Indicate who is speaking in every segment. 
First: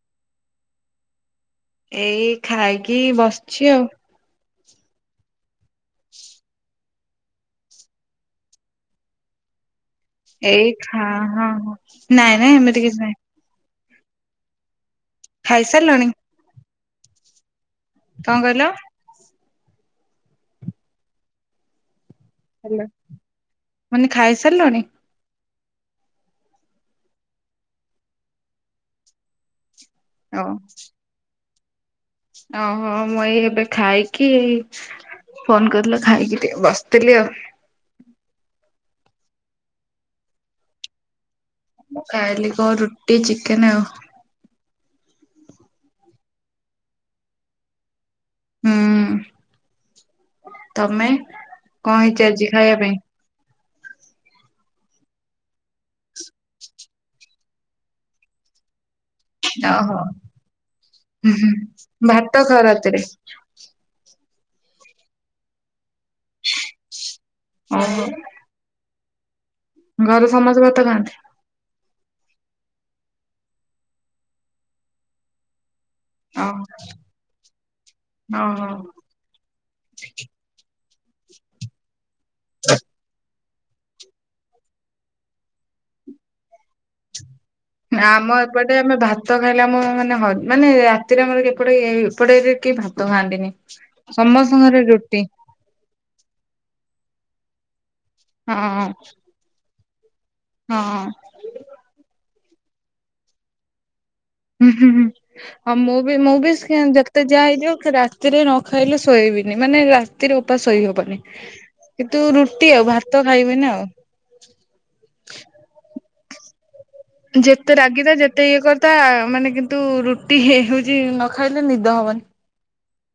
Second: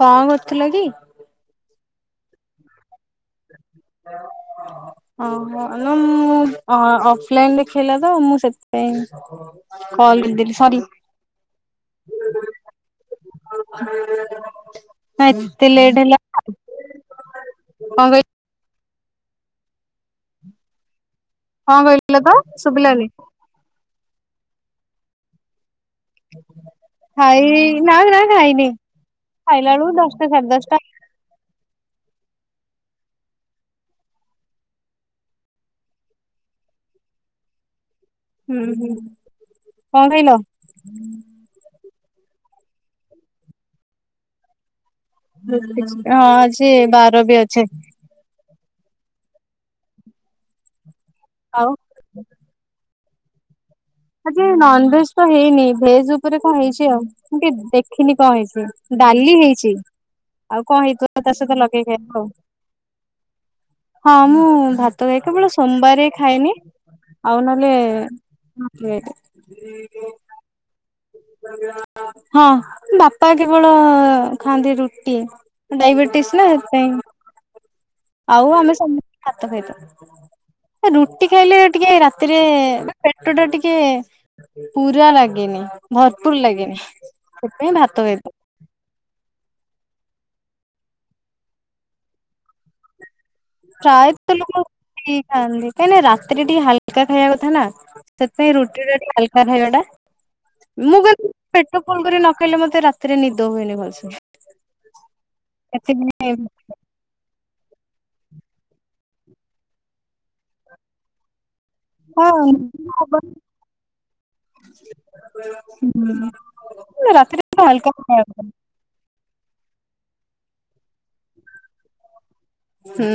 Speaker 1: କଣ କରୁଥିଲ କି?
Speaker 2: ଏଇ ଖାଇକି ବସିଛି ଆଉ।
Speaker 1: ଓହୋ ନା ମୁଁ ଅ ଅଫଲାଇନ ଦେଖେଇଲା ତ ମୁଁ ସେଥିପାଇଁ। କଲ କରିଦେଲି
Speaker 2: ଏଇ
Speaker 1: ସରି
Speaker 2: ହଁ ହଁ ନାଇଁ ନାଇଁ ଏମିତି କିଛି ନାଇଁ।
Speaker 1: ନା ଏତେ ଲେଟ୍
Speaker 2: ଖାଇସାରିଲଣି
Speaker 1: ହେଲା ନା କଣ କହିଲେ?
Speaker 2: କଣ କହିଲ?
Speaker 1: କଣ କହିଲ ତ?
Speaker 2: ହେଲା
Speaker 1: ଶୁଭିଲାନି
Speaker 2: ମାନେ ଖାଇସାରିଲାଣି?
Speaker 1: ଖାଇ ନା ନା ଖାଇନି ଖାଇଲାଳୁ ଦଶଟା
Speaker 2: ଓ
Speaker 1: ସାଢେ ଦଶଟା।
Speaker 2: ଓହୋ ମୁଁ ଏଇ ଏବେ ଖାଇକି ଏଇ ଫୋନ୍ କଲ ଖାଇକି ଟିକେ ବସିଥିଲି ଆଉ।
Speaker 1: ହୁଁ ହୁଁ କଣ ଖାଇଲ?
Speaker 2: ମୁଁ ଖାଇଲି କଣ ରୁଟି ଚିକେନ ଆଉ।
Speaker 1: ହଁ ଆଜି ବାର ବି ଅଛେ।
Speaker 2: ହୁଁ ତମେ?
Speaker 1: ଆଉ
Speaker 2: କଣ ହେଇଛି ଆଜି ଖାଇବା ପାଇଁ?
Speaker 1: ଆଜି ନନଭେଜ ତ ହେଇନି ଭେଜ ଉପରେ କଣ ହେଇଛି ଆଉ ମୁ ଟିକେ ଦେଖିନି କଣ ହେଇଛି। ଡାଲି ହେଇଛି।
Speaker 2: ଓହୋ
Speaker 1: ଆଉ କଣ ହେଇଥିବ ତା
Speaker 2: ହୁଁ ହୁଁ।
Speaker 1: ସହିତ ଲଗେଇ ଖାଇବାକୁ?
Speaker 2: ଭାତ ଖାଅ ରାତିରେ
Speaker 1: ହଁ ମୁଁ ଭାତ ଖାଏ କେବଳ ସୋମବାରେ ଖାଏନି ଆଉ ନହେଲେ
Speaker 2: ଓହୋ
Speaker 1: ପ୍ଲେଟ୍
Speaker 2: ଘରେ ସମସ୍ତେ ଭାତ ଖାଆନ୍ତି?
Speaker 1: ହଁ ବାପା କେବଳ ଖାଆନ୍ତି ରୁଟି ଡାଇବେଟି ଟିସ୍ ନା
Speaker 2: ଓହୋ
Speaker 1: ହେତିପାଇଁ। ଆଉ
Speaker 2: ଓହୋ
Speaker 1: ଆମେ ସମସ୍ତେ ଭାତ ଖାଇଦେଉ ଏ ରୁଟି ଖାଇଲେ ଟିକେ ରା ସେଥିରେ ପେଟ ଟା ଟିକେ ପୁରା ଲାଗେନି ଭରପୁର ଲାଗେନି। ସେଥିପାଇଁ ଭାତ
Speaker 2: ନା
Speaker 1: ଖାଇଥାଉ
Speaker 2: ମ ଏପଟେ ଆମେ ଭାତ ଖାଇଲେ ଆମ ମାନେ ହ ମାନେ ରାତିରେ ଆମର ଏପଟେ ଏପଟେ ଏରିଆ କେହି ଭାତ ଖାଆନ୍ତିନି। ସମସ୍ତଙ୍କ ଘରେ ରୁଟି।
Speaker 1: କାହିଁ ନା ରାତିରେ ଟିକେ ହାଲକା ଖାଇବା କଥା ନା ସେଥିପାଇଁ
Speaker 2: ହଁ ହଁ।
Speaker 1: ରୁଟିଟା ଟିକେ ହାଲକା ଖାଇବାଟା। ମୁଁ କିନ୍ତୁ ପେଟ ଫୁଲ କରି ନ ଖାଇଲେ ମତେ ରାତିରେ ନିଦ ହୁଏନି ଭଲସେ।
Speaker 2: ମୁଁ ବି
Speaker 1: ସେଥିପାଇଁ
Speaker 2: ମୁଁ ବି ଯେତେ ଯାହା ହେଇଯାଉ ରାତିରେ ନ ଖାଇଲେ ଶୋଇବିନି ମାନେ ରାତିରେ ଓପାଷ ଶୋଇହବନି। କିନ୍ତୁ
Speaker 1: ହଁ
Speaker 2: ରୁଟି ଆଉ
Speaker 1: ହବ।
Speaker 2: ଭାତ ଖାଇବିନି ଆଉ।
Speaker 1: ହୁଁ ରାତିରେ ତ
Speaker 2: ଯେତେ
Speaker 1: ହାଲକା
Speaker 2: ରାଗି ଥା
Speaker 1: ଖାଇବା।
Speaker 2: ଯେତେ ଇଏ କରି ତା ମାନେ କିନ୍ତୁ ରୁଟି ହଉଛି ନ ଖାଇଲେ ନିଦ ହବନି।
Speaker 1: ହୁଁ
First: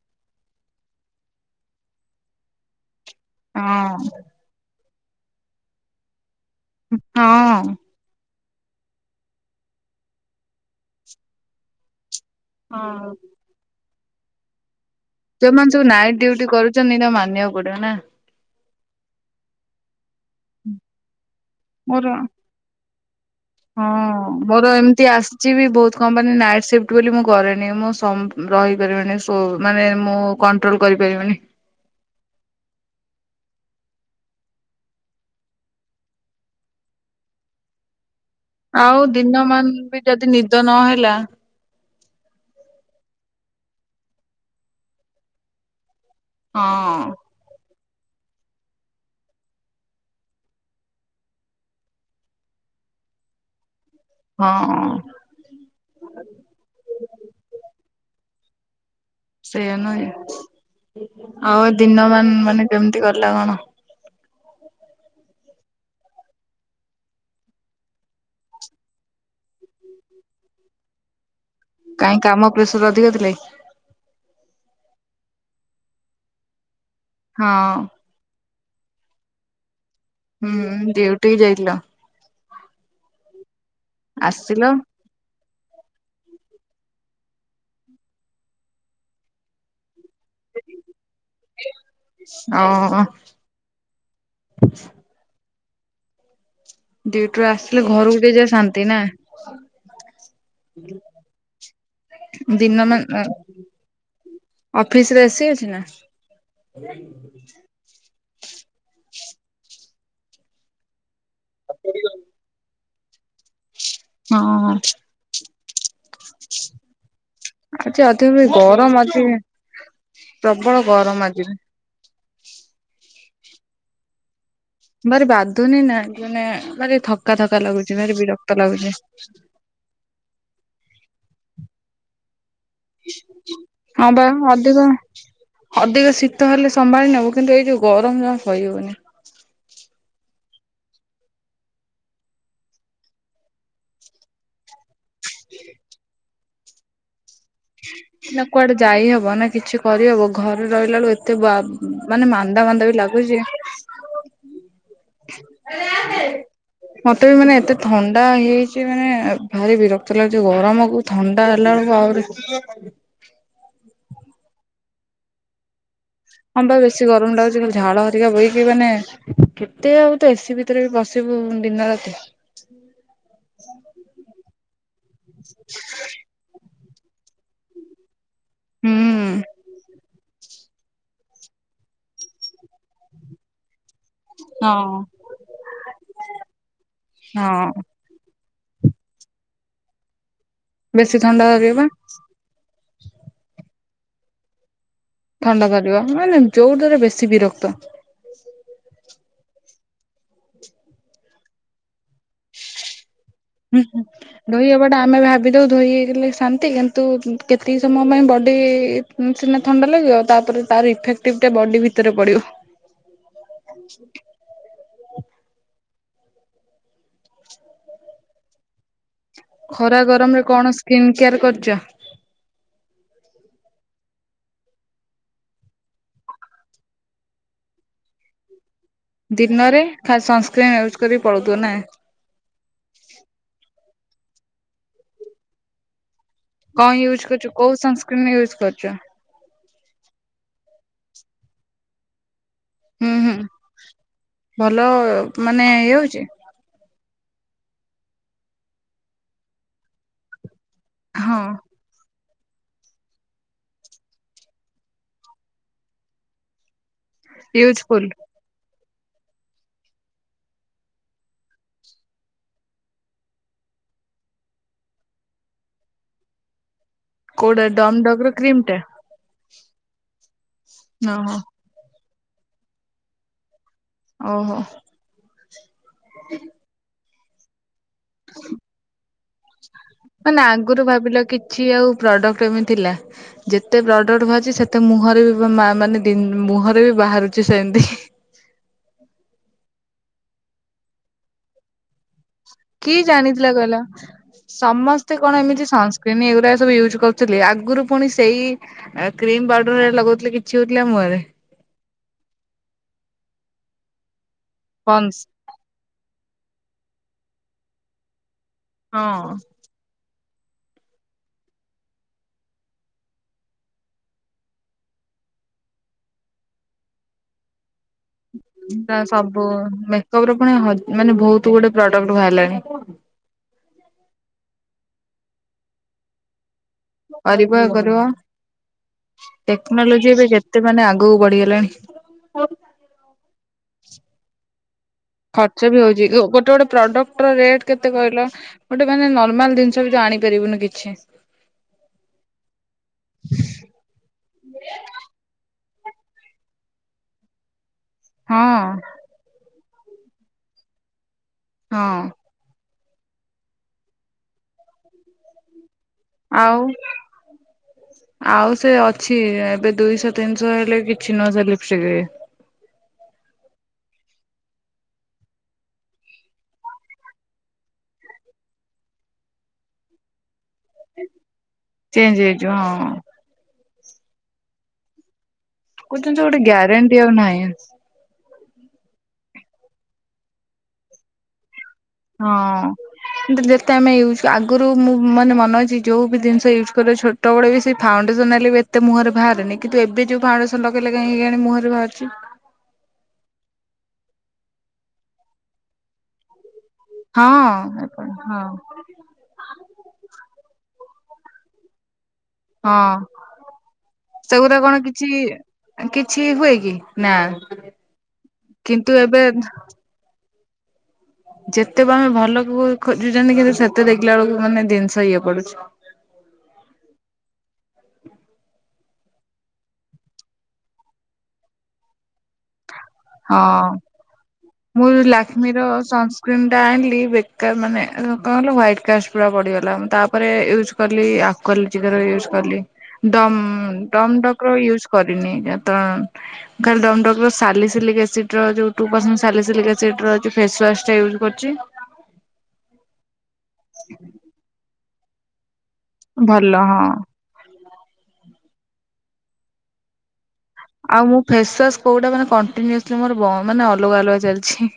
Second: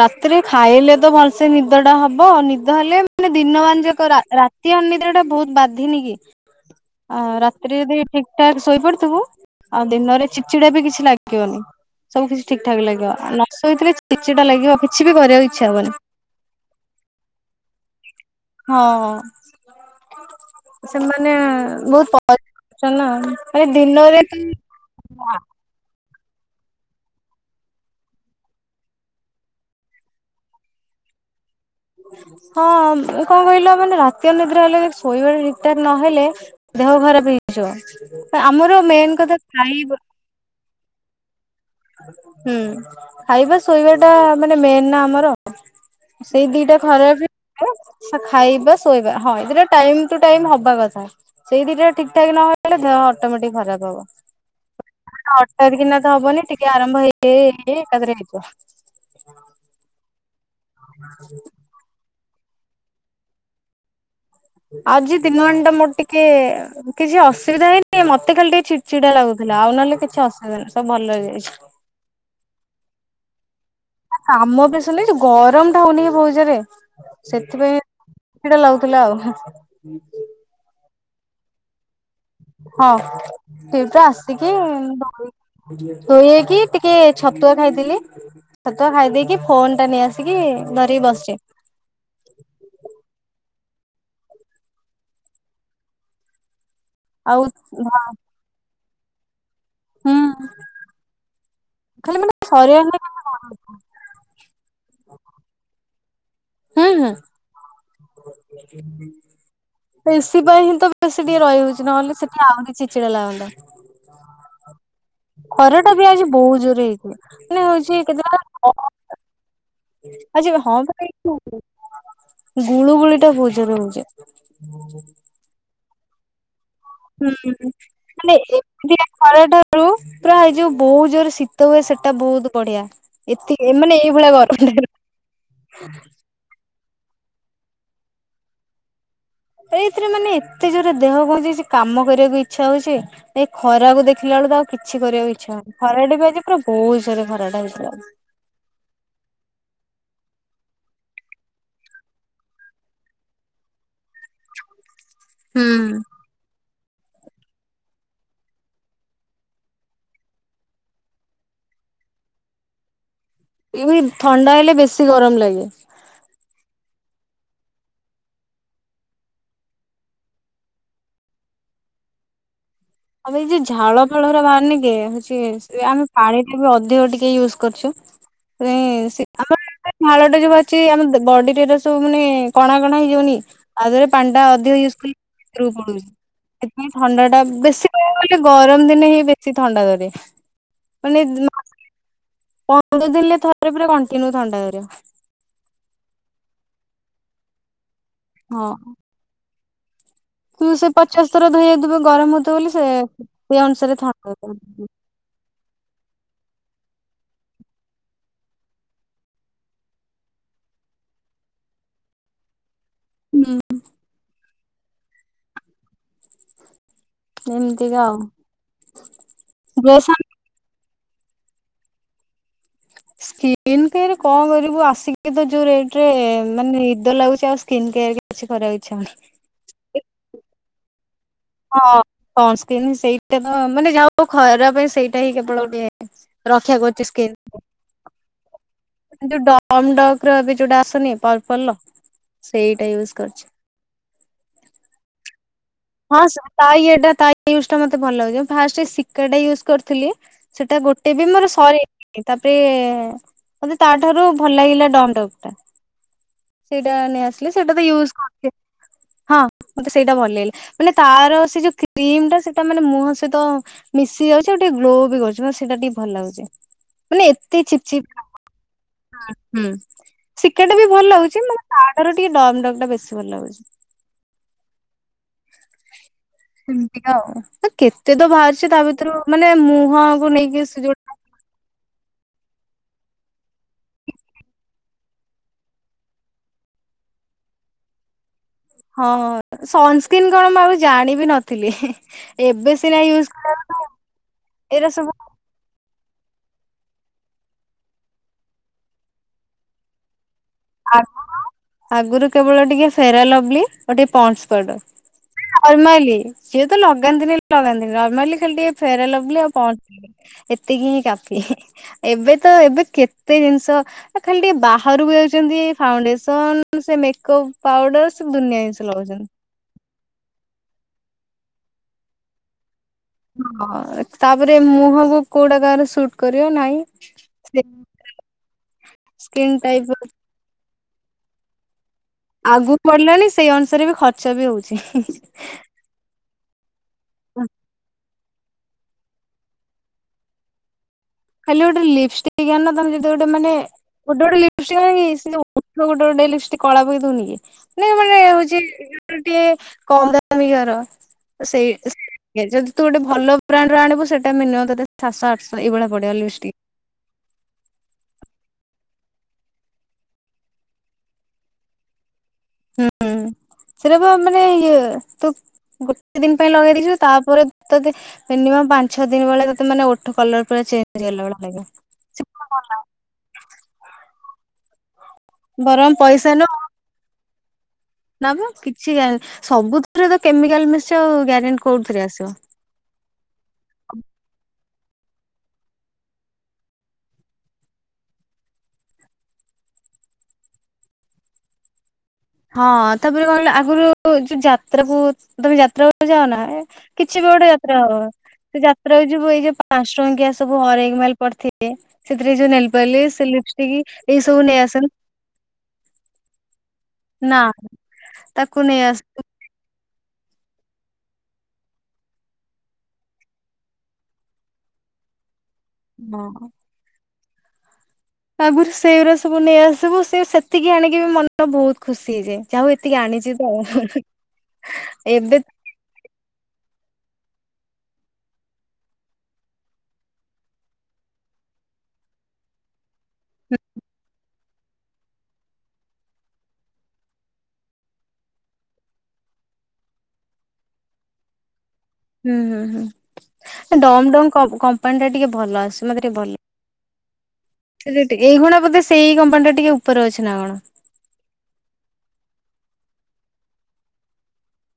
Speaker 1: ରାତିରେ ଖାଇଲେ ତ ଭଲସେ ନିଦଟା ହବ ନିଦ ହେଲେ ମାନେ ଦିନମାନ ଯାକ
Speaker 2: ହଁ
Speaker 1: ରା ରା ରାତି ଅନିଦ୍ରାଟା ବହୁତ ବାଧିନି କି ଆଉ
Speaker 2: ହଁ।
Speaker 1: ରାତିରେ ଯଦି ଠିକ୍ ତା ଶୋଇପଡିଥିବୁ ଆଉ ଦିନରେ ଚିଡିଚିଡା ବି କିଛି ଲାଗିବନି ସବୁ କିଛି ଠିକ୍ ଠାକ ଲାଗିବ
Speaker 2: ହଁ।
Speaker 1: ଆଉ ନ ଶୋଇଥିଲେ ଚିଡିଚିଡା ଲାଗିବ। କିଛି ବି କରିବାକୁ ଇଚ୍ଛା
Speaker 2: ଯୋଉମାନେ ସବୁ
Speaker 1: ହବନି।
Speaker 2: ନାଇଟ୍ ଡ୍ୟୁଟି କରୁଛନ୍ତି ତାଙ୍କୁ ମାନିବାକୁ ପଡିବ ନା।
Speaker 1: ହଁ ସେମାନେ
Speaker 2: ମୋର
Speaker 1: ବହୁତ ଚଲାଅ।
Speaker 2: ହଁ ମୋର ଏମିତି ଆସିଛି ବି ବହୁତ। କପାଇଁ ନାଇଟ୍ ସିଫ୍ଟ ବୋଲି ମୁଁ କରେନି ମୁଁ ସ ରହିପାରିବିନି ଶୋ ମାନେ ମୁଁ କଣ୍ଟ୍ରୋଲ କରିପାରିବନି
Speaker 1: ହଁ କଣ କହିଲ ମାନେ ରାତି ଅନଦରେ ହେଲେ ଶୋଇବା ରିତାର ନହେଲେ ଦେହ ଖରାପ ହେଇଯିବ ଆମର ମେନ କଥା ଖାଇ
Speaker 2: ତ ନହଲା
Speaker 1: ହୁଁ ଖାଇବା ଶୋଇବା ଟା ମାନେ ମେନ୍ ନା ଆମର ସେଇ
Speaker 2: ହଁ
Speaker 1: ଦିଟା ଖରାପ ହ ଖାଇବା ଶୋଇବା ହଁ ଏଥିଟ ଟାଇମ ଟୁ ଟାଇମ ହବା କଥା ସେଇ ଦିଇଟା ଠିକ ଠାକ ନହଲେ ଦେହ ଅଟୋମେଟିକ ଖରାପ ହବ।
Speaker 2: ହଁ
Speaker 1: ଅଠାାର କିନା ତ ହବନି ଟିକେ ଆରମ୍ଭ ହେଇଯ ଏକାରେ ହେଇଯିବ।
Speaker 2: ସେଇଆା ନୁହଁ ଆଉ ଦିନ ମ ମାନେ କେମିତି କଲା କଣ?
Speaker 1: ଆଜି ଦିନ ମାନ ଟା ମୋର ଟିକେ କିଛି ଅସୁବିଧା ହେଇନି ମତେ ଖାଲି ଟିକେ ଛିଟ ଛିଡା ଲାଗୁଥିଲା ଆଉ ନହେଲେ କିଛି ଅସୁବିଧା ନାହିଁ ସବୁ ଭଲ ହେଇଯାଇଛି।
Speaker 2: କାଇ କାମ ପ୍ରେସର ଅଧିକ ଥିଲା କି?
Speaker 1: କାମ ପ୍ରେସର ନାଇଁ ଯୋଉଁ ଗରମ ଟା ହଉନିକି ବହୁତ ଜୋର
Speaker 2: ହଁ
Speaker 1: ସେଥିପାଇଁ ଚିଡଚିଡା ଲାଗୁଥିଲା ଆଉ।
Speaker 2: ହୁଁ ଡ୍ୟୁଟି ଯାଇଥିଲ।
Speaker 1: ହଁ ଡିଉଟି ଆସିକି
Speaker 2: ଆସିଲ
Speaker 1: ଧୋଇ ହେଇକି ଟିକେ ଛତୁଆ ଖାଇଥିଲି। ଛତୁଆ ଖାଇଦେଇକି ଫୋନ ଟା ନେଇ ଆସିକି ଧରିକି ବସିଚି।
Speaker 2: ଆଉ ଡିଉଟି ରୁୁ
Speaker 1: ଆଉ
Speaker 2: ଆସିଲେ ଘରକୁ ଯାଏଁ ଶାନ୍ତି ନା
Speaker 1: ହୁଁ ଖାଲି ମାନେ
Speaker 2: ଦିନମାନ
Speaker 1: ସରିବାର
Speaker 2: ଅଫିସ ରେ ଏସି ଅଛି ନା?
Speaker 1: ହୁଁ ହୁଁ ଏସି ପାଇଁ ତ ସେ ଟିକେ ରହିହଉଛି ନହେଲେ ସେଠି ଆହୁରି ଚିଡ଼ିଚିଡା ଲାଗନ୍ତା।
Speaker 2: ହଁ
Speaker 1: ଖରା ଟା ବି ଆଜି ବହୁତ ଜୋରରେ ହେଇଥିଲା ମାନେ
Speaker 2: ଆଜି
Speaker 1: ହଉଛି କେ
Speaker 2: ଅଧିକ ବି ଗରମ ଅଛି ପ୍ରବଳ
Speaker 1: ହଁ
Speaker 2: ଗରମ ଆଜିରେ।
Speaker 1: ଗୁଳୁଗୁଳି ଟା ବହୁତ ଯୋରେ ହଉଛି।
Speaker 2: ଭାରି ବାଧୁନି ନା ନମାନେ ଭାରି
Speaker 1: ହୁଁ
Speaker 2: ଥକା ଥକା ଲାଗୁଛି ଭାରି ବିରକ୍ତ ଲାଗୁଛି।
Speaker 1: ଉ ପୁରା ଏଇ ଯୋଉ ବହୁ ଜୋରେ ଶୀତ ହୁଏ ସେଟା ବହୁତୁ ବଢିଆ ଏତିକି ଏମାନେ
Speaker 2: ହଁ ବା
Speaker 1: ଏଇଭଳିଆ ଗର [unintelligible]
Speaker 2: ତାହେଲେ ସମ୍ଭାଳି ନବୁ କିନ୍ତୁ ଏଇ ଯଉ ଗରମ ଜମା ସହି ହଉନି।
Speaker 1: ଏଇଥିରେ ମାନେ ଏତେ ଜୋରରେ ଦେହ କଣ ହେଇଯାଉଛି କାମ କରିବାକୁ ଇଚ୍ଛା ହଉଛି। ଏ ଖରାକୁ ଦେଖିଲା ବେଳୁ ତ ଆଉ କିଛି କରିବାକୁ ଇଚ୍ଛା ହଉନି ଖରା ଟା ବି ଆଜି ପୁରା ବହୁତ ଜୋରରେ ଖରାଟା ହ
Speaker 2: ହ ନା କୁଆଡେ ଯାଇହବ ନା କିଛି କରିହବ ଘରେ ରହିଲା ବେଳୁ ଏତେ ବା ମାନେ ମାନ୍ଦା ମାନ୍ଦା ବି ଲା ଗୁଚି।
Speaker 1: ହୁଁ।
Speaker 2: ମତେ ବି ମାନେ ଏତେ ଥଣ୍ଡା ହେଇଯାଇଛି ମାନେ ଭାରି ବିରକ୍ତ ଲାଗୁଛି ଗରମ କୁ। ଥଣ୍ଡା ହେଲା ବେଳକୁ ଆହୁରି।
Speaker 1: ଏଇ ଥଣ୍ଡା ହେଲେ ବେଶୀ ଗରମ ଲାଗେ।
Speaker 2: ହଁ ପା ବେଶୀ ଗରମ ଲାଗୁଚି ଖାଲି ଝାଳ ହରିକା ବୋହିକି ମାନେ। କେତେ ଆଉ ତ ଏ ସିି ଭିତରେ ବି ବସିବୁ ଦିନ ରାତି? ହୁଁ
Speaker 1: ଆଉ ଏଇ ଯଉ ଝାଳ ଫାଳ ଗୁରା ବାହାରୁନି କି ହଉଛି ସେ ଆମେ ପାଣି। ଏବେ ଅଧିକ ଟିକେ ୟୁଜ୍ କରୁଛୁ
Speaker 2: ହୁଁ
Speaker 1: ସେଥିପାଇଁ ସି। ଝାଳ ଟା ଯୋଉ ଅଛି ଆମ ବେ ବଡି ଟା ରେ ସବୁ ମାନେ କଣା କଣା ହେଇଯାଉନି ଆଉ ଦେ ପାଣି ଟା ଅଧିକ ୟୁଜ
Speaker 2: ହଁ।
Speaker 1: କଲେ ଭିତରକୁ ପଳଉଛି ସେଥିପାଇଁ ଥଣ୍ଡା ଟା
Speaker 2: ହଁ
Speaker 1: ବେଶୀ। ମୁଁ କହିଲି ଗରମ ଦିନେ ହିଁ ବେଶୀ ଥଣ୍ଡା ଧରେ।
Speaker 2: ବେଶୀ
Speaker 1: ମାନେ
Speaker 2: ଥଣ୍ଡା ଧରିଅ ପା।
Speaker 1: ପନ୍ଦର ଦିନ ଲେ ଥରେ ପୁରା କଣ୍ଟିନିଉ ଥଣ୍ଡା ଧରିବ।
Speaker 2: ଥଣ୍ଡା ଧରିବ ମାନେ ଯୋଉଥିରେ ବେଶୀ ବିରକ୍ତ।
Speaker 1: ହଁ। ତୁ ସେ ପଚାଶ ଥର ଧୋଇ ହଉଥିବେ ଗରମ ହଉଥିବ ବୋଲି ସେ ସେ ଅନୁସାରେ ଥଣ୍ଡା [unintelligible]
Speaker 2: ଏବେ ଦଉ ଧୋଇ ହେଇଗଲେ ଶାନ୍ତି କିନ୍ତୁ ଉଁ କେତିକି ସମୟ ପାଇଁ ବଡ଼ି ଉଁ ସିନା ଥଣ୍ଡା ଲାଗିବ ତାପରେ। ତାର ଇଫେକ୍ଟିଭ ଟା ବଡି ଭିତରେ ପଡିବ।
Speaker 1: ହୁଁ। ଏମିତିକା ଆଉ।
Speaker 2: ଖରା
Speaker 1: ଡ୍ରେସ୍
Speaker 2: ଗରମ ରେ କଣ ସ୍କିନ୍ କେୟାର କରିଛ?
Speaker 1: ସ୍କିନ୍ କେ କଣ କରିବୁ ଆସିକି ତ ଯୋଉ ରେଟ ରେ ମାନେ ନିଦ ଲାଗୁଛି ଆଉ ସ୍କିନ୍ କେୟାର କିଛି କରିବାକୁ ଇଚ୍ଛା ହଉନି।
Speaker 2: ଦିନରେ ଖା ସନସ୍କ୍ରିନ୍ ୟୁଜ୍ କରି ପଳଉଥିବୁ ନା?
Speaker 1: ସନ ସ୍କ୍ରିନ୍ ସେଇଟା ତ ମାନେ ଯାହା ହଉ ଖରା ପାଇଁ ସେଇଟା ହିଁ କେବଳ ଗୋଟେ ରକ୍ଷା
Speaker 2: କଣ
Speaker 1: କରୁଛି
Speaker 2: ୟୁଜ୍
Speaker 1: ସ୍କିନ୍
Speaker 2: କରୁଛୁ କୋଉ ସନସ୍କ୍ରିନ ୟୁଜ୍ କରୁଛୁ?
Speaker 1: ଯୋଉ ଡମ ଡକ ର ଏବେ ଯୋଉଟା ଆଶୁନି ପର୍ପଲ ର ସେଇଟା
Speaker 2: ହୁଁ
Speaker 1: ୟୁଜ
Speaker 2: ହୁଁ
Speaker 1: କରୁଛି।
Speaker 2: ଭଲ ମାନେ ୟୁ
Speaker 1: ହଁ ସ ତା ଇଏ ଟା ତା ୟୁଜ ଟା ମତେ ଭଲ ଲାଗେ ଫାର୍ଷ୍ଟେ ସିକା ଟା ୟୁଜ କରିଥିଲି ସେଇଟା ଗୋ ଟେ
Speaker 2: ହଁ
Speaker 1: ଦିନରେ ସରି ନି ତାପେ ମୋତେ ତା ଠାରୁ ଭଲ ଲାଗିଲା ଡମ ଡାକ ଟା। ସେଇଟା ନେଇ ଆସିଲେ ସେଇଟା ତ
Speaker 2: ୟୁଜଫୁଲ
Speaker 1: ୟୁଜ କରିଦିଏ ହଁ ମତେ ସେଇଟା ଭଲ ଲାଗିଲା। ମାନେ ତାର ସେ ଯୋଉ କ୍ରିମ ଟା ସେଇଟା ମାନେ ମୁହ ସହିତ। ମିଶି ଯାଉଛି ଆଉ ଟିକେ ଗ୍ଲୋ ବି କରୁଛି ମ ସେଇଟା ଟିକେ ଭଲ ଲାଗୁଛି। ମାନେ ଏତେ
Speaker 2: କୋଉଟା
Speaker 1: ଚିପ୍
Speaker 2: ଡମ
Speaker 1: ଚିପ୍
Speaker 2: ଡକ କ୍ରିମ ଟା?
Speaker 1: ହୁଁ ଶିକା ଟା ବି ଭଲ
Speaker 2: ଓହୋ
Speaker 1: ଲାଗୁଛି ମାନେ ତାଠାରୁ ଟିକେ ଡମ ଡକ ଟା ବେଶୀ ଭଲ ଲାଗୁଛି।
Speaker 2: ଓହୋ।
Speaker 1: ହୁଁ। ଦିକା ଆଉ କେତେ ତ ବାହାରିଛି ତା ଭିତରୁ ମାନେ ମୁହଁକୁ ନେଇକି ସେ ଜୋ
Speaker 2: [unintelligible] କି କିଛି ଆଉ ପ୍ରଡ଼କ୍ଟ ଏମି ଥିଲା। ଯେତେ ପ୍ରଡକ୍ଟ ବାହାରାରୁଛି ସେତେ ମୁହଁରେ ବି ମାନେ ମୁହଁରେ ବି ବାହାରୁଛି ସେମିତି।
Speaker 1: ହଁ ସନସ୍କ୍ରିନ କଣ ମୁଁ ଆଗେ ଜାଣି ବି ନଥିଲି। ଏବେ ସିନା
Speaker 2: କିଏ
Speaker 1: ୟୁଜ୍
Speaker 2: ଜାଣିଥିଲା କହିଲ
Speaker 1: କଲାବେଳକୁ ଏଇରା ସବୁ
Speaker 2: ସମସ୍ତେ। କଣ ଏମିତି ସନସ୍କ୍ରିନ୍ ଏଗୁଡା ସବୁ ୟୁଜ କରୁଥିଲି ଆଗରୁ ପୁଣି ସେଇ। ଏ କ୍ରିମ ପାଉଡର ଏ ରା ଲଗଉ ଥିଲେ କିଛି ହଉ ଥିଲା ମୁହଁ ରେ।
Speaker 1: ଆଗରୁ ଆଗରୁ କେବଳ ଟିକେ ଫେରା ଲଭଲି ଓ ଟିକେ ପନସ ପାଉଡର।
Speaker 2: ପନଂସ।
Speaker 1: ନରମାଲି ସିଏ ତ ଲଗାନ୍ତିନି ଲଗାନ୍ତିନି ନରମାଲି ଖାଲି ଟିକେ ଫେରାଲ
Speaker 2: ହଁ।
Speaker 1: ଲବଲି ଆଉ ପନସ ଏତିକି ହିଁ କାଫି ‌ହି। ଏବେ ତ ଏବେ କେତେ ଜିନିଷ ଏ ଖାଲି ଟିକେ ବାହାରକୁ ଯାଉଛୁ। ଯେମିତି ଏ ଫାଉଣ୍ଡେସନ ସେ ମେକ୍ ପାଉଡର। ସେ ଦୁନିଆ ଜିନିଷ
Speaker 2: ତା
Speaker 1: ଲଗାଉଛନ୍ତି।
Speaker 2: ସବୁ ମେକପ ର ପୁଣି ହ ମାନେ ବହୁତ ଗୁଡେ ପ୍ରଡକ୍ଟ ବାହାରିଲାଣି।
Speaker 1: ହଁ ତାପରେ ମୁହଁ ‌ ଯୋଉ ପୋଡ଼େ କହାର ସୁଟ କରିବ ନାଇଁ।
Speaker 2: କରିବ ଇଏ କରିବ
Speaker 1: ସ୍କିନ୍ ଟାଇପ
Speaker 2: ଟେକ୍ନୋଲୋଜି ଏବେ କେତେ ମାନେ ଆଗକୁ ବଢିଗଲାଣି।
Speaker 1: ଆଗକୁ ବଢିଲାଣି ସେଇ ଅନୁସାରେ ବି ଖର୍ଚ୍ଚ ବି ହଉଛି ହିଁ ହିଁ।
Speaker 2: ଖର୍ଚ୍ଚ ବି ହଉଛି ଗୋଟେ ଗୋଟେ ପ୍ରଡକ୍ଟ ର ରେଟ କେତେ କହିଲ। ଗୋଟେ ମାନେ ନର୍ମାଲ ଜିନିଷ ବି ତ ଆଣିପାରିବୁନି କିଛି।
Speaker 1: ଖାଲି ଗୋଟେ ଲିପଷ୍ଟିକ୍ ଆଣିନା ତମେ ଯମେତି ଗୋଟେ ମାନେ। ଗୋଟେ ଗୋଟେ ଲିପଷ୍ଟିକ କଣ କି ସେ ଯୋଉ ଓଠ ଗୋଟେ ଗୋଟେ ଲିପଷ୍ଟିକ କଳା ପକେଇ ଦଉନି କି। ନାଇଁ ମାନେ
Speaker 2: ହଁ
Speaker 1: ହଉଛି ଯୋଉ ଟିକେ କମ ଦାମିକାର ତ ସେଇ।
Speaker 2: ହଁ
Speaker 1: ଆ ଯଦି ତୁ ଗୋଟେ ଭଲ ବ୍ରାଣ୍ଡ ର ଆଣିବୁ ସେଟା ମିନିମମ ତତେ ସାତଶ ଆଠଶ ଏଇଭଳିଆ। ପଡିବ ଲିପଷ୍ଟିକ।
Speaker 2: ଆଉ। ଆଉ ସେ ଅଛି ଏବେ ଦୁଇଶ ତିନିଶ ହେଲେ କିଛି ନୁହଁ ସେ ଲିପଷ୍ଟିକ।
Speaker 1: ହୁଁ
Speaker 2: [inaudible]
Speaker 1: ସେଟା ବା ମାନେ ଇଏ ତୁ ଗୋଟେ ଦିନ ପାଇଁ ଲଗେଇ ଦେଇଥିବୁ ତାପରେ ତତେ ମିନିମମ୍ ପାଞ୍ଚ ଛଅ ଦିନ ଭଳିଆ ତତେ ମାନେ ଓଠ କଲର ପୁରା ଚେଞ୍ଜ। ହେଲା ଭଳିଆ ଲାଗିବ।
Speaker 2: ଚେଞ୍ଜ ହେଇଯିବ ହଁ
Speaker 1: ବରଂ ପଇସା ନଉ।
Speaker 2: ସେ ଆଉ ନାହିଁ ଆନସ
Speaker 1: ନା ବା କିଛି ସବୁଥିରେ ତ କେମିକାଲ ମିଶୁଛି ଆଉ ଗ୍ୟାରେଣ୍ଟି କଣ।
Speaker 2: ହଁ। କିନ୍ତୁ ଯେତେ ଆମେ ୟୁଜ ଆଗରୁ ମୁଁ ମାନେ ମନ ଅଛି ଯୋଉ ବି ଜିନିଷ ୟୁଜ୍ କରେ ଛୋଟ। ଛୋଟବେଳେ ବି ସେଇ ଫାଉଣ୍ଡସନ ମାଇଲେ ଏତେ ମୁହଁରେ ଭାରେନି କିନ୍ତୁ ଏବେ ଯଉ ଫାଉଣ୍ଡସନ ଲଗେଇଲେ କାହିଁକି କେଜାଣି ମୁଁହରେ ବାହାରୁଛି।
Speaker 1: ହଁ ତାପରେ କଣ କହିଲ ଆଗରୁ ଯୋଉ ଯାତ୍ରାକୁ ତମେ ଯାତ୍ରା କୁ ଯାଅ ନା। କିଛି ବି
Speaker 2: ହଁ
Speaker 1: ଗୋଟେ ଯାତ୍ରା ହଉ
Speaker 2: ହଁ
Speaker 1: ସେ ଯା ତ୍ରା କୁ ଏଇଟା ପାଞ୍ଚ ଟଙ୍କିଆ ସବୁ ହରେକ୍ ମାଲ ପଡିିଥିବେ। ସେଥିରେ ଯୋଉ
Speaker 2: ହଁ।
Speaker 1: ନେଲପାଲିସ ସେ ଲିପଷ୍ଟିକ୍ ଏଇ ସବୁ
Speaker 2: ସେଗୁରା
Speaker 1: ନେଇ
Speaker 2: କଣ
Speaker 1: ଆସନ୍ତି।
Speaker 2: କିଛି କିଛି ହୁଏ କି ନା
Speaker 1: ତାକୁ ନେଇ
Speaker 2: କିନ୍ତୁ ଏବେ।
Speaker 1: ଆସିବୁ
Speaker 2: ଯେତେ ବି ଆମେ ଭଲକୁ ଖୋଜୁଛନ୍ତି କିନ୍ତୁ ସେତେ ଦେଖିଲା ବେଳକୁ ମାନେ ଜିନିଷ ଇଏ ପଡୁଛି।
Speaker 1: ଭଁ। ଆଗୁରୁ ସେଇଉରା ସବୁ ନେଇଆସିବୁ ସେ ସେତିକି ଆଣିକି ବି ମନ ବହୁତ ଖୁସି ହେଇଯାଏ। ଯାହଉ ଏତିକି ଆଣିଛି
Speaker 2: ହଁ।
Speaker 1: ତ।
Speaker 2: ମୁଁ
Speaker 1: ଏବେ
Speaker 2: ଲାକମୀର ସନସ କ୍ରିମଟା ଆଣିଲି ବେକାର ମାନେ କଣ କହିଲ ହ୍ୱଇଟକାଷ୍ଟ ପୁରା ବଢିଗଲା ମୁଁ ତାପରେ ୟୁଜ କଲି ଆକ୍ୱାଲୋଜିକା ର ୟୁଜ କଲି ଡମ୍
Speaker 1: ହୁଁ
Speaker 2: ଡମ ଡକର ୟୁଜ କରିନି ଏ ତ ମୁଁ ଖାଲି ଡମ ଡକର ସାଲି ସିଲିକ ଏସିଡର ଯୋଉ ଟୁ ପରସେ ସାଲିସିଲିକ ଏସିଡର ଯୋଉ ଫେସୱାସ୍ ଟା ୟୁଜ୍ କରୁଛି।
Speaker 1: ହୁଁ ହୁଁ ହୁଁ ଏ ଡମ ଡମ୍ କ କମ୍ପାନୀ ଟା ଟିକେ ଭଲ ଆସେ। ମତେ ଟିକେ
Speaker 2: ଭଲ ହଁ।
Speaker 1: ଭଲ୍ ଏଇ ଖୁଣା ବୋଧେ ସେଇ କମ୍ପାନୀ ଟା ଟିକେ ଉପରେ ଅଛି ନା କଣ।
Speaker 2: ଆଉ ମୁଁ ଫେସୱାସ୍ କୋଉଟା ମାନେ କଣ୍ଟିନ୍ୟୁସଲି ମୋର ବ ମାନେ ଅଲଗା ଅଲଗା ଚାଲିଛି।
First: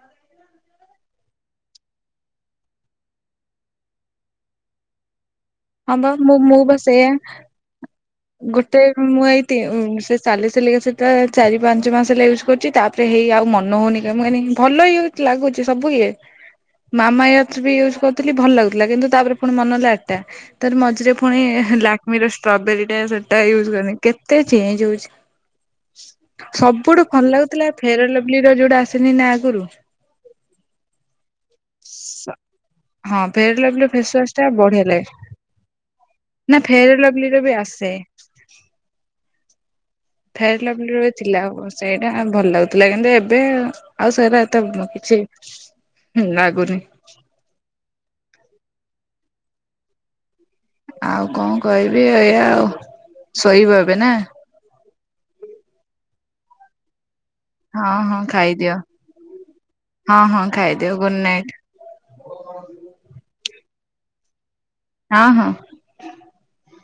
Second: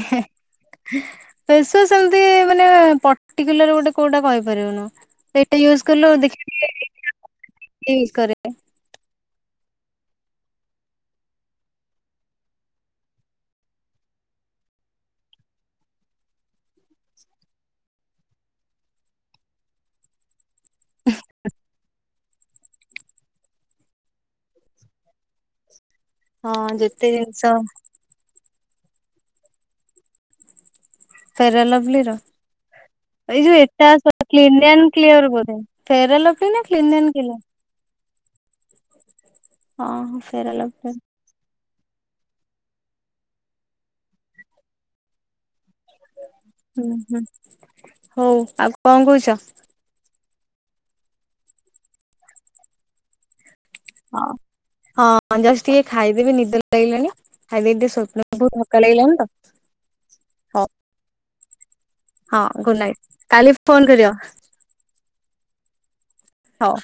Speaker 1: ଉହେ। ହେ ଫେସ୍ ୱାସ୍ ସେମିତି ମାନେ ପର୍ଟିକୁଲାର ଗୋଟେ କୋଉଟା କହିପାରିବୁନୁ। ସେଇଟା ୟୁଜ୍
Speaker 2: ହଁ ବା
Speaker 1: କଲୁ
Speaker 2: ମୁଁ ମୁଁ
Speaker 1: ଦେଖିକି ୟୁଜ କରେ।
Speaker 2: ତେ ମୁଁ ଏଇ ତି ସେ ସାଲିସିଲିକ ଏସିଡ୍ ଟା ଚାରି ପାଞ୍ଚ ମାସ ହେଲା ୟୁଜ୍ କରୁଛି ତା ସେ ହେଇ ଆଉ ମନ ହଉନି କ କହିି ଭଲ ହେଇ ଲାଗୁଛି ସବୁ ଇଏ ମାମା ୟାର୍ଥ ବି ୟୁଜ୍ କରୁଥିଲି ଭଲ୍ ଲାଗୁଥିଲା କିନ୍ତୁ ତାପରେ ପୁଣି ମନ ହେଲା ଏଟା। ତାର ମଝିରେ ପୁଣି ଲାକ୍ମିର ଷ୍ଟ୍ରବେରୀ ଟା ସେଟା ୟୁଜ କନି କେତେ ଚେଞ୍ଜ ହୋଉଚି।
Speaker 1: ହଁ
Speaker 2: ସବୁଠୁ
Speaker 1: ଯେତେ
Speaker 2: ଭଲ
Speaker 1: ଜିନିଷ
Speaker 2: ଲାଗୁଥିଲା ଫେରଲଭଲି ର ଯୋଉଟା ଆସେନି ନା ଆଗରୁ।
Speaker 1: ଫେରା ଲଭ୍ଲିର।
Speaker 2: ହଁ
Speaker 1: ଏଇ
Speaker 2: ଫେୟାର
Speaker 1: ଯୋଉ
Speaker 2: ଲଭଲି
Speaker 1: ଏଟା
Speaker 2: ଫେସୱାସ୍ ଟା
Speaker 1: କ୍ଲିନ୍
Speaker 2: ବଢିଆ
Speaker 1: ଆଣ୍ଡ
Speaker 2: ଲାଗେ
Speaker 1: କିଲ ଅର୍ ବୋଧେ ଫେରଲଭଲି ନା କ୍ଲିନ୍ ଆଣ୍ଡ କ୍ଲିୟର।
Speaker 2: ସେ।
Speaker 1: ହଁ ହଁ।
Speaker 2: ଫେରା ଲଭ୍ଲିର ରେ ଥିଲା ଆଉ ସେଇଟା ଭଲ ଲାଗୁଥିଲା କିନ୍ତୁ ଏବେ ଆଉ ସେରା ଏତେ କିଛି ଲାଗୁନି
Speaker 1: ହୁଁ ହୁଁ ହୋଉ ଆଉ କଁ କୋଉଚ?
Speaker 2: ଆଉ କଣ କହିବି ଏଇଆ ଆଉ ଶୋଇବ ଏବେ ନା
Speaker 1: ହଁ ହଁ ଜଷ୍ଟ୍ ଟିକେ ଖାଇଦେବି ନିଦ ଲାଗିଲାଣି। ଖାଇଦେଇକି ଟିକେ
Speaker 2: ହଁ
Speaker 1: ଶୋଇ
Speaker 2: ହଁ
Speaker 1: ପଡ଼ିବୁ
Speaker 2: ଖାଇଦିଅ
Speaker 1: ଥକା ଲାଗିଲାଣି ତ।
Speaker 2: ହଁ, ହଁ,
Speaker 1: ହଉ।
Speaker 2: ଖାଇଦିଅ ଗୁଡ୍ ନାଇଟ୍।
Speaker 1: ହଁ ଗୁଡ଼୍ ନାଇଟ୍ କାଲି ଫୋନ କରିବ।
Speaker 2: ହଁ ହଁ।
Speaker 1: ହୋଉ।